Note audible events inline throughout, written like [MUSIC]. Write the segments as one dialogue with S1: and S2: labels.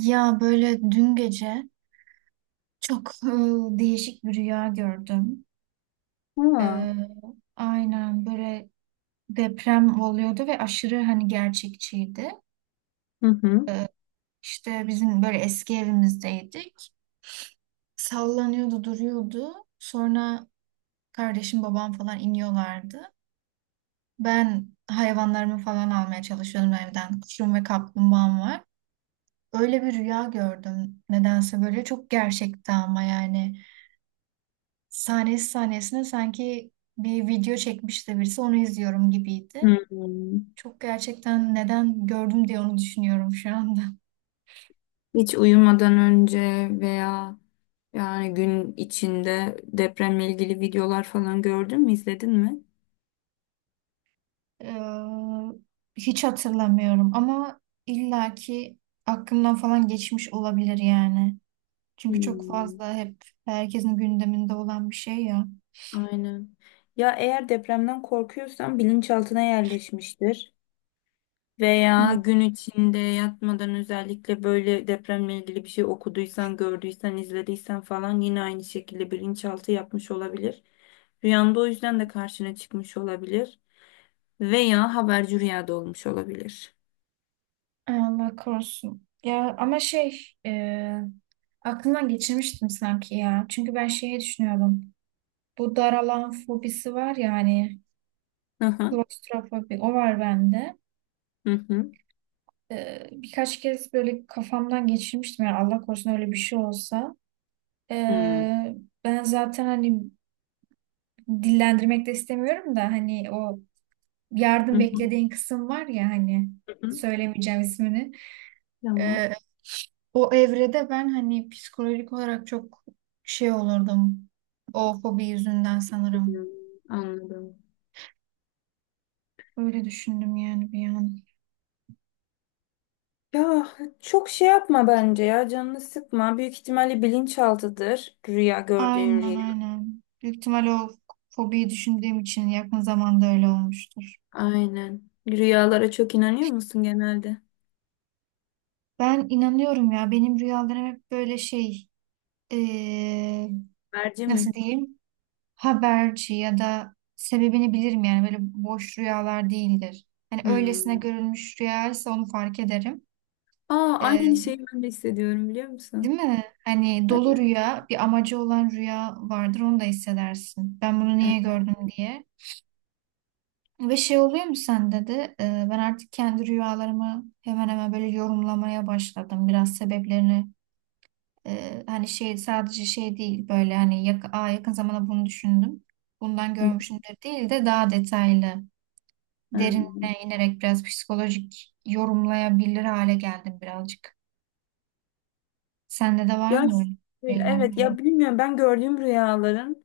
S1: Ya böyle dün gece çok değişik bir rüya gördüm.
S2: Aa.
S1: E, aynen böyle deprem oluyordu ve aşırı hani gerçekçiydi.
S2: Hı hı.
S1: İşte bizim böyle eski evimizdeydik. Sallanıyordu, duruyordu. Sonra kardeşim, babam falan iniyorlardı. Ben hayvanlarımı falan almaya çalışıyordum evden. Kuşum ve kaplumbağam var. Öyle bir rüya gördüm. Nedense böyle çok gerçekti ama yani. Sahnesi sahnesine sanki bir video çekmiş de birisi onu izliyorum gibiydi.
S2: Hmm.
S1: Çok gerçekten neden gördüm diye onu düşünüyorum şu anda.
S2: Hiç uyumadan önce veya yani gün içinde depremle ilgili videolar falan gördün mü, izledin mi?
S1: Hiç hatırlamıyorum ama illaki aklımdan falan geçmiş olabilir yani. Çünkü çok
S2: Hmm.
S1: fazla hep herkesin gündeminde olan bir şey ya.
S2: Aynen. Ya eğer depremden korkuyorsan bilinçaltına yerleşmiştir. Veya
S1: Hmm.
S2: gün içinde yatmadan özellikle böyle depremle ilgili bir şey okuduysan, gördüysen, izlediysen falan yine aynı şekilde bilinçaltı yapmış olabilir. Rüyanda o yüzden de karşına çıkmış olabilir veya haberci rüyada olmuş olabilir.
S1: Ay Allah korusun. Ya ama şey e, aklımdan geçirmiştim sanki ya. Çünkü ben şeyi düşünüyordum. Bu daralan fobisi var ya hani.
S2: Hı hı.
S1: Klostrofobi o var bende.
S2: Hı hı.
S1: Birkaç kez böyle kafamdan geçirmiştim yani Allah korusun öyle bir şey olsa.
S2: Hı hı.
S1: Ee, ben zaten hani dillendirmek de istemiyorum da hani o yardım
S2: Hı
S1: beklediğin kısım var ya hani
S2: hı.
S1: söylemeyeceğim ismini.
S2: Tamam.
S1: Ee, o evrede ben hani psikolojik olarak çok şey olurdum. O fobi yüzünden
S2: Hı,
S1: sanırım.
S2: tamam. Anladım.
S1: Öyle düşündüm yani bir an.
S2: Ya çok şey yapma bence, ya canını sıkma. Büyük ihtimalle bilinçaltıdır rüya gördüğün
S1: Aynen
S2: rüya.
S1: aynen. Büyük ihtimal o fobiyi düşündüğüm için yakın zamanda öyle olmuştur.
S2: Aynen. Rüyalara çok inanıyor musun genelde?
S1: Ben inanıyorum ya benim rüyalarım hep böyle şey eee,
S2: Merci mi?
S1: nasıl diyeyim haberci ya da sebebini bilirim yani böyle boş rüyalar değildir. Hani öylesine
S2: Hmm.
S1: görülmüş rüyaysa onu fark ederim.
S2: Aa,
S1: Eee,
S2: aynı şeyi ben de hissediyorum biliyor
S1: değil
S2: musun?
S1: mi? Hani dolu
S2: Evet.
S1: rüya bir amacı olan rüya vardır onu da hissedersin. Ben bunu
S2: Evet.
S1: niye gördüm diye. Ve şey oluyor mu sende de ben artık kendi rüyalarımı hemen hemen böyle yorumlamaya başladım. Biraz sebeplerini hani şey sadece şey değil böyle hani Aa, yakın zamanda bunu düşündüm. Bundan
S2: Hı.
S1: görmüşümdür değil de daha detaylı derinine inerek biraz psikolojik yorumlayabilir hale geldim birazcık. Sende de var
S2: Ya
S1: mı öyle
S2: şöyle,
S1: şeyler?
S2: evet, ya bilmiyorum, ben gördüğüm rüyaların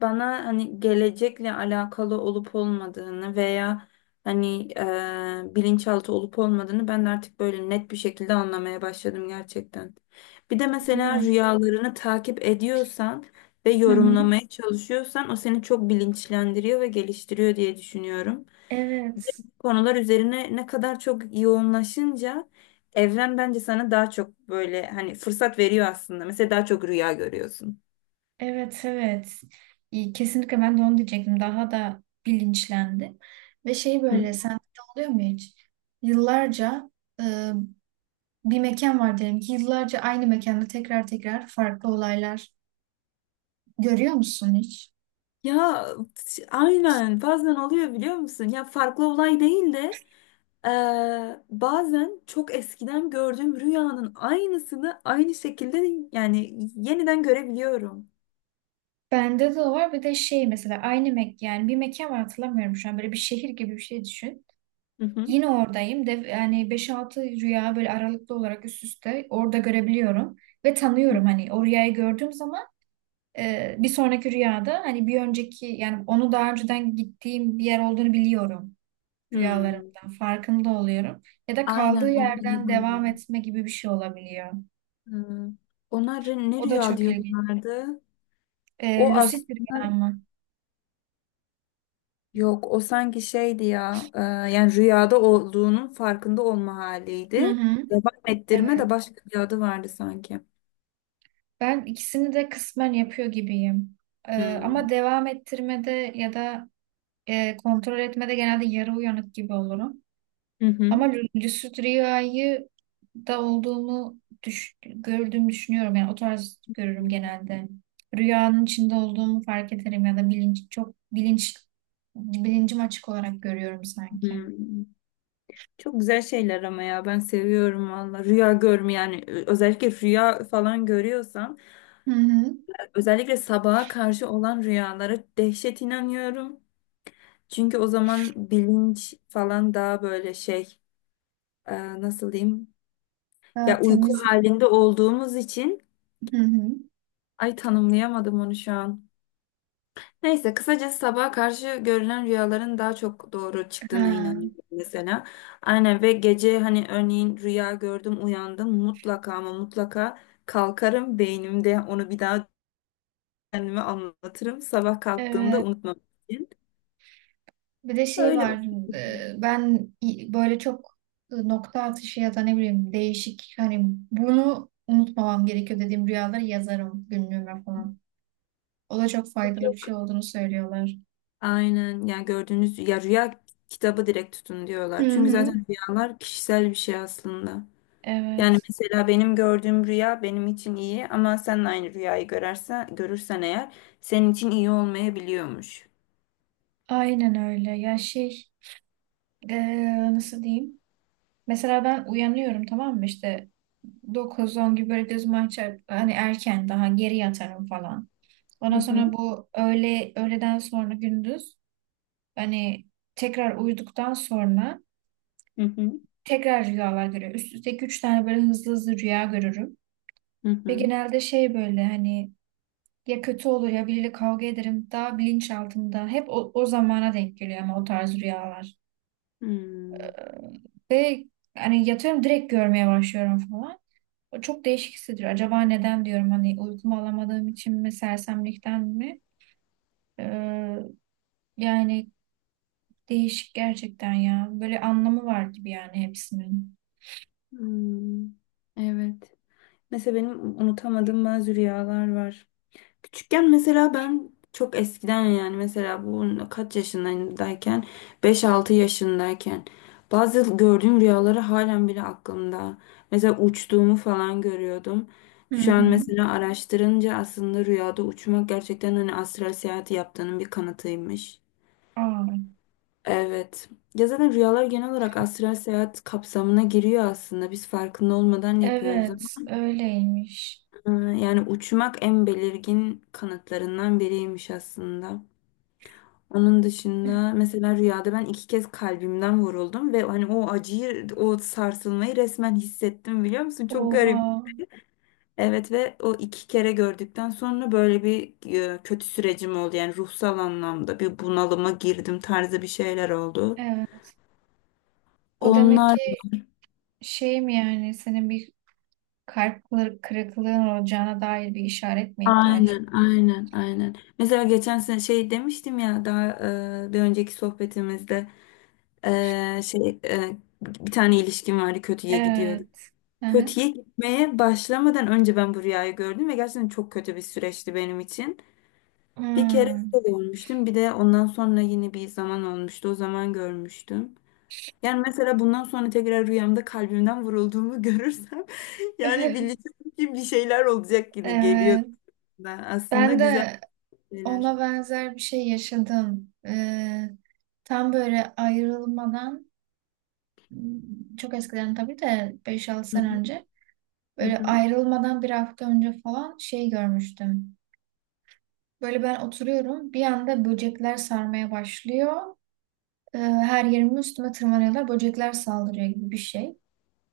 S2: bana hani gelecekle alakalı olup olmadığını veya hani bilinçaltı olup olmadığını ben de artık böyle net bir şekilde anlamaya başladım gerçekten. Bir de
S1: Değil
S2: mesela
S1: mi?
S2: rüyalarını takip ediyorsan ve
S1: Hı hı.
S2: yorumlamaya çalışıyorsan o seni çok bilinçlendiriyor ve geliştiriyor diye düşünüyorum.
S1: Evet.
S2: Konular üzerine ne kadar çok yoğunlaşınca evren bence sana daha çok böyle hani fırsat veriyor aslında. Mesela daha çok rüya görüyorsun.
S1: Evet evet. İyi, kesinlikle ben de onu diyecektim. Daha da bilinçlendim. Ve şey
S2: Hı.
S1: böyle sende de oluyor mu hiç? Yıllarca e, bir mekan var diyelim ki yıllarca aynı mekanda tekrar tekrar farklı olaylar görüyor musun hiç?
S2: Ya aynen, bazen oluyor biliyor musun? Ya farklı olay değil de bazen çok eskiden gördüğüm rüyanın aynısını aynı şekilde yani yeniden görebiliyorum.
S1: Bende de var bir de şey mesela aynı mek yani bir mekan var hatırlamıyorum şu an böyle bir şehir gibi bir şey düşün.
S2: Hı hı.
S1: Yine oradayım de yani beş altı rüya böyle aralıklı olarak üst üste orada görebiliyorum ve
S2: Hı.
S1: tanıyorum hani o rüyayı gördüğüm zaman. Bir sonraki rüyada hani bir önceki yani onu daha önceden gittiğim bir yer olduğunu biliyorum,
S2: Hmm.
S1: rüyalarımdan farkında oluyorum ya da kaldığı
S2: Aynen, o böyle
S1: yerden
S2: de
S1: devam
S2: oluyor.
S1: etme gibi bir şey olabiliyor.
S2: Hı. Ona ne
S1: O da
S2: rüya
S1: çok ilginç.
S2: diyorlardı? O
S1: Lucid
S2: aslında
S1: rüya mı?
S2: yok, o sanki şeydi ya, yani rüyada olduğunun farkında olma
S1: Hı
S2: haliydi.
S1: hı.
S2: Devam ettirme
S1: Evet.
S2: de başka bir adı vardı sanki.
S1: Ben ikisini de kısmen yapıyor gibiyim.
S2: Hı.
S1: Ama devam ettirmede ya da kontrol etmede genelde yarı uyanık gibi olurum.
S2: Hı
S1: Ama
S2: hı.
S1: lucid rüyayı da olduğumu düş gördüğümü düşünüyorum. Yani o tarz görürüm genelde. Rüyanın içinde olduğumu fark ederim ya da bilinç çok bilinç bilincim açık olarak görüyorum sanki.
S2: Hmm. Çok güzel şeyler ama ya, ben seviyorum valla. Rüya görme, yani özellikle rüya falan görüyorsam
S1: Hı hı.
S2: özellikle sabaha karşı olan rüyalara dehşet inanıyorum. Çünkü o zaman bilinç falan daha böyle şey, nasıl diyeyim,
S1: Daha
S2: ya uyku
S1: temiz.
S2: halinde olduğumuz için
S1: Hı hı.
S2: ay, tanımlayamadım onu şu an. Neyse, kısacası sabaha karşı görülen rüyaların daha çok doğru çıktığına
S1: Ha.
S2: inanıyorum mesela. Aynen. Ve gece hani örneğin rüya gördüm uyandım, mutlaka ama mutlaka kalkarım, beynimde onu bir daha kendime anlatırım. Sabah kalktığımda
S1: Evet.
S2: unutmam için.
S1: Bir de şey
S2: Öyle.
S1: var. Ben böyle çok nokta atışı ya da ne bileyim değişik hani bunu unutmamam gerekiyor dediğim rüyaları yazarım günlüğüme falan. O da çok faydalı bir şey olduğunu söylüyorlar.
S2: Aynen, yani gördüğünüz ya, rüya kitabı direkt tutun
S1: Hı
S2: diyorlar. Çünkü
S1: hı.
S2: zaten rüyalar kişisel bir şey aslında. Yani
S1: Evet,
S2: mesela benim gördüğüm rüya benim için iyi ama sen de aynı rüyayı görürsen eğer senin için iyi olmayabiliyormuş.
S1: aynen öyle. Ya şey, nasıl diyeyim? Mesela ben uyanıyorum tamam mı? İşte dokuz on gibi böyle gözümü açar, hani erken daha geri yatarım falan.
S2: Hı
S1: Ondan
S2: hı,
S1: sonra bu öğle, öğleden sonra gündüz hani tekrar uyuduktan sonra
S2: hı hı,
S1: tekrar rüyalar görüyorum. Üst üste 3 tane böyle hızlı hızlı rüya görürüm.
S2: hı
S1: Ve
S2: hı.
S1: genelde şey böyle hani ya kötü olur ya biriyle kavga ederim. Daha bilinçaltımda. Hep o zamana denk geliyor ama o tarz rüyalar.
S2: Hmm,
S1: Ve hani yatıyorum direkt görmeye başlıyorum falan. O çok değişik hissediyor. Acaba neden diyorum hani uykumu alamadığım için mi sersemlikten mi? Ee, yani değişik gerçekten ya. Böyle anlamı var gibi yani hepsinin.
S2: hmm. Evet. Mesela benim unutamadığım bazı rüyalar var. Küçükken mesela ben çok eskiden, yani mesela bu kaç yaşındayken, beş altı yaşındayken bazı gördüğüm rüyaları halen bile aklımda. Mesela uçtuğumu falan görüyordum.
S1: Hı
S2: Şu an
S1: hı.
S2: mesela araştırınca aslında rüyada uçmak gerçekten hani astral seyahati yaptığının bir kanıtıymış.
S1: Aa,
S2: Evet. Ya zaten rüyalar genel olarak astral seyahat kapsamına giriyor aslında. Biz farkında olmadan yapıyoruz
S1: evet
S2: ama
S1: öyleymiş.
S2: e, yani uçmak en belirgin kanıtlarından biriymiş aslında. Onun dışında mesela rüyada ben iki kez kalbimden vuruldum ve hani o acıyı, o sarsılmayı resmen hissettim biliyor musun? Çok
S1: Oha.
S2: garip. Evet. Ve o iki kere gördükten sonra böyle bir kötü sürecim oldu. Yani ruhsal anlamda bir bunalıma girdim tarzı bir şeyler oldu.
S1: Evet. O demek
S2: Onlar
S1: ki şey mi yani senin bir kalp kırıklığın olacağına dair bir işaret mi ihtiyacı?
S2: aynen, aynen, aynen. Mesela geçen sene şey demiştim ya, daha bir önceki sohbetimizde, bir tane ilişkim vardı, kötüye gidiyor.
S1: Evet. Hı hı.
S2: Kötüye gitmeye başlamadan önce ben bu rüyayı gördüm ve gerçekten çok kötü bir süreçti benim için. Bir kere
S1: Hmm.
S2: öyle görmüştüm. Bir de ondan sonra yine bir zaman olmuştu, o zaman görmüştüm. Yani mesela bundan sonra tekrar rüyamda kalbimden vurulduğumu [LAUGHS] görürsem yani
S1: [LAUGHS]
S2: bileceğim ki bir şeyler olacak, yine geliyor
S1: Evet.
S2: da. Aslında
S1: Ben
S2: güzel
S1: de
S2: şeyler.
S1: ona benzer bir şey yaşadım. Tam böyle ayrılmadan hmm, çok eskiden tabii de beş altı
S2: Hı
S1: sene
S2: hı.
S1: önce
S2: Hı
S1: böyle
S2: hı.
S1: ayrılmadan bir hafta önce falan şey görmüştüm. Böyle ben oturuyorum bir anda böcekler sarmaya başlıyor. Her yerimi üstüme tırmanıyorlar. Böcekler saldırıyor gibi bir şey.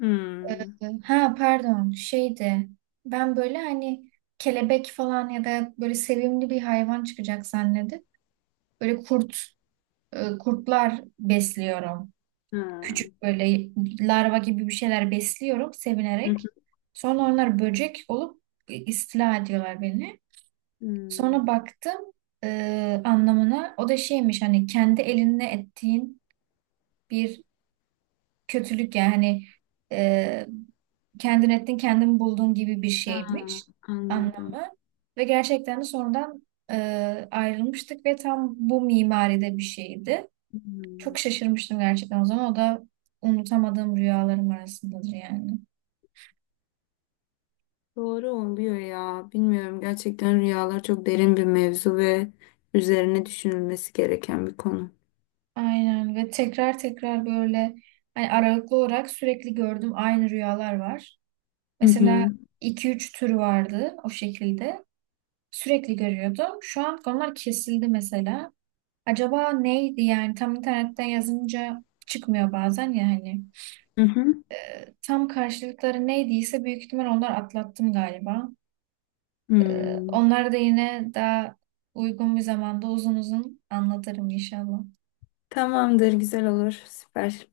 S2: Hmm.
S1: Ha pardon şeydi ben böyle hani kelebek falan ya da böyle sevimli bir hayvan çıkacak zannedip böyle kurtlar besliyorum.
S2: Ha.
S1: Küçük böyle larva gibi bir şeyler besliyorum
S2: Hı hı.
S1: sevinerek. Sonra onlar böcek olup istila ediyorlar beni.
S2: Hmm.
S1: Sonra baktım anlamına o da şeymiş hani kendi elinle ettiğin bir kötülük yani hani e, kendin ettin kendin buldun gibi bir
S2: Ha,
S1: şeymiş
S2: anladım.
S1: anlamı. Ve gerçekten de sonradan ayrılmıştık ve tam bu mimaride bir şeydi.
S2: Hmm.
S1: Çok şaşırmıştım gerçekten o zaman. O da unutamadığım rüyalarım arasındadır yani.
S2: Doğru oluyor ya. Bilmiyorum, gerçekten rüyalar çok derin bir mevzu ve üzerine düşünülmesi gereken bir konu.
S1: Aynen ve tekrar tekrar böyle hani aralıklı olarak sürekli gördüğüm aynı rüyalar var.
S2: Hı
S1: Mesela
S2: hı.
S1: iki üç tür vardı o şekilde. Sürekli görüyordum. Şu an onlar kesildi mesela. Acaba neydi yani tam internetten yazınca çıkmıyor bazen ya hani.
S2: Hı hı.
S1: Tam karşılıkları neydiyse büyük ihtimal onlar atlattım galiba.
S2: Hmm.
S1: Onları da yine daha uygun bir zamanda uzun uzun anlatırım inşallah.
S2: Tamamdır, güzel olur. Süper.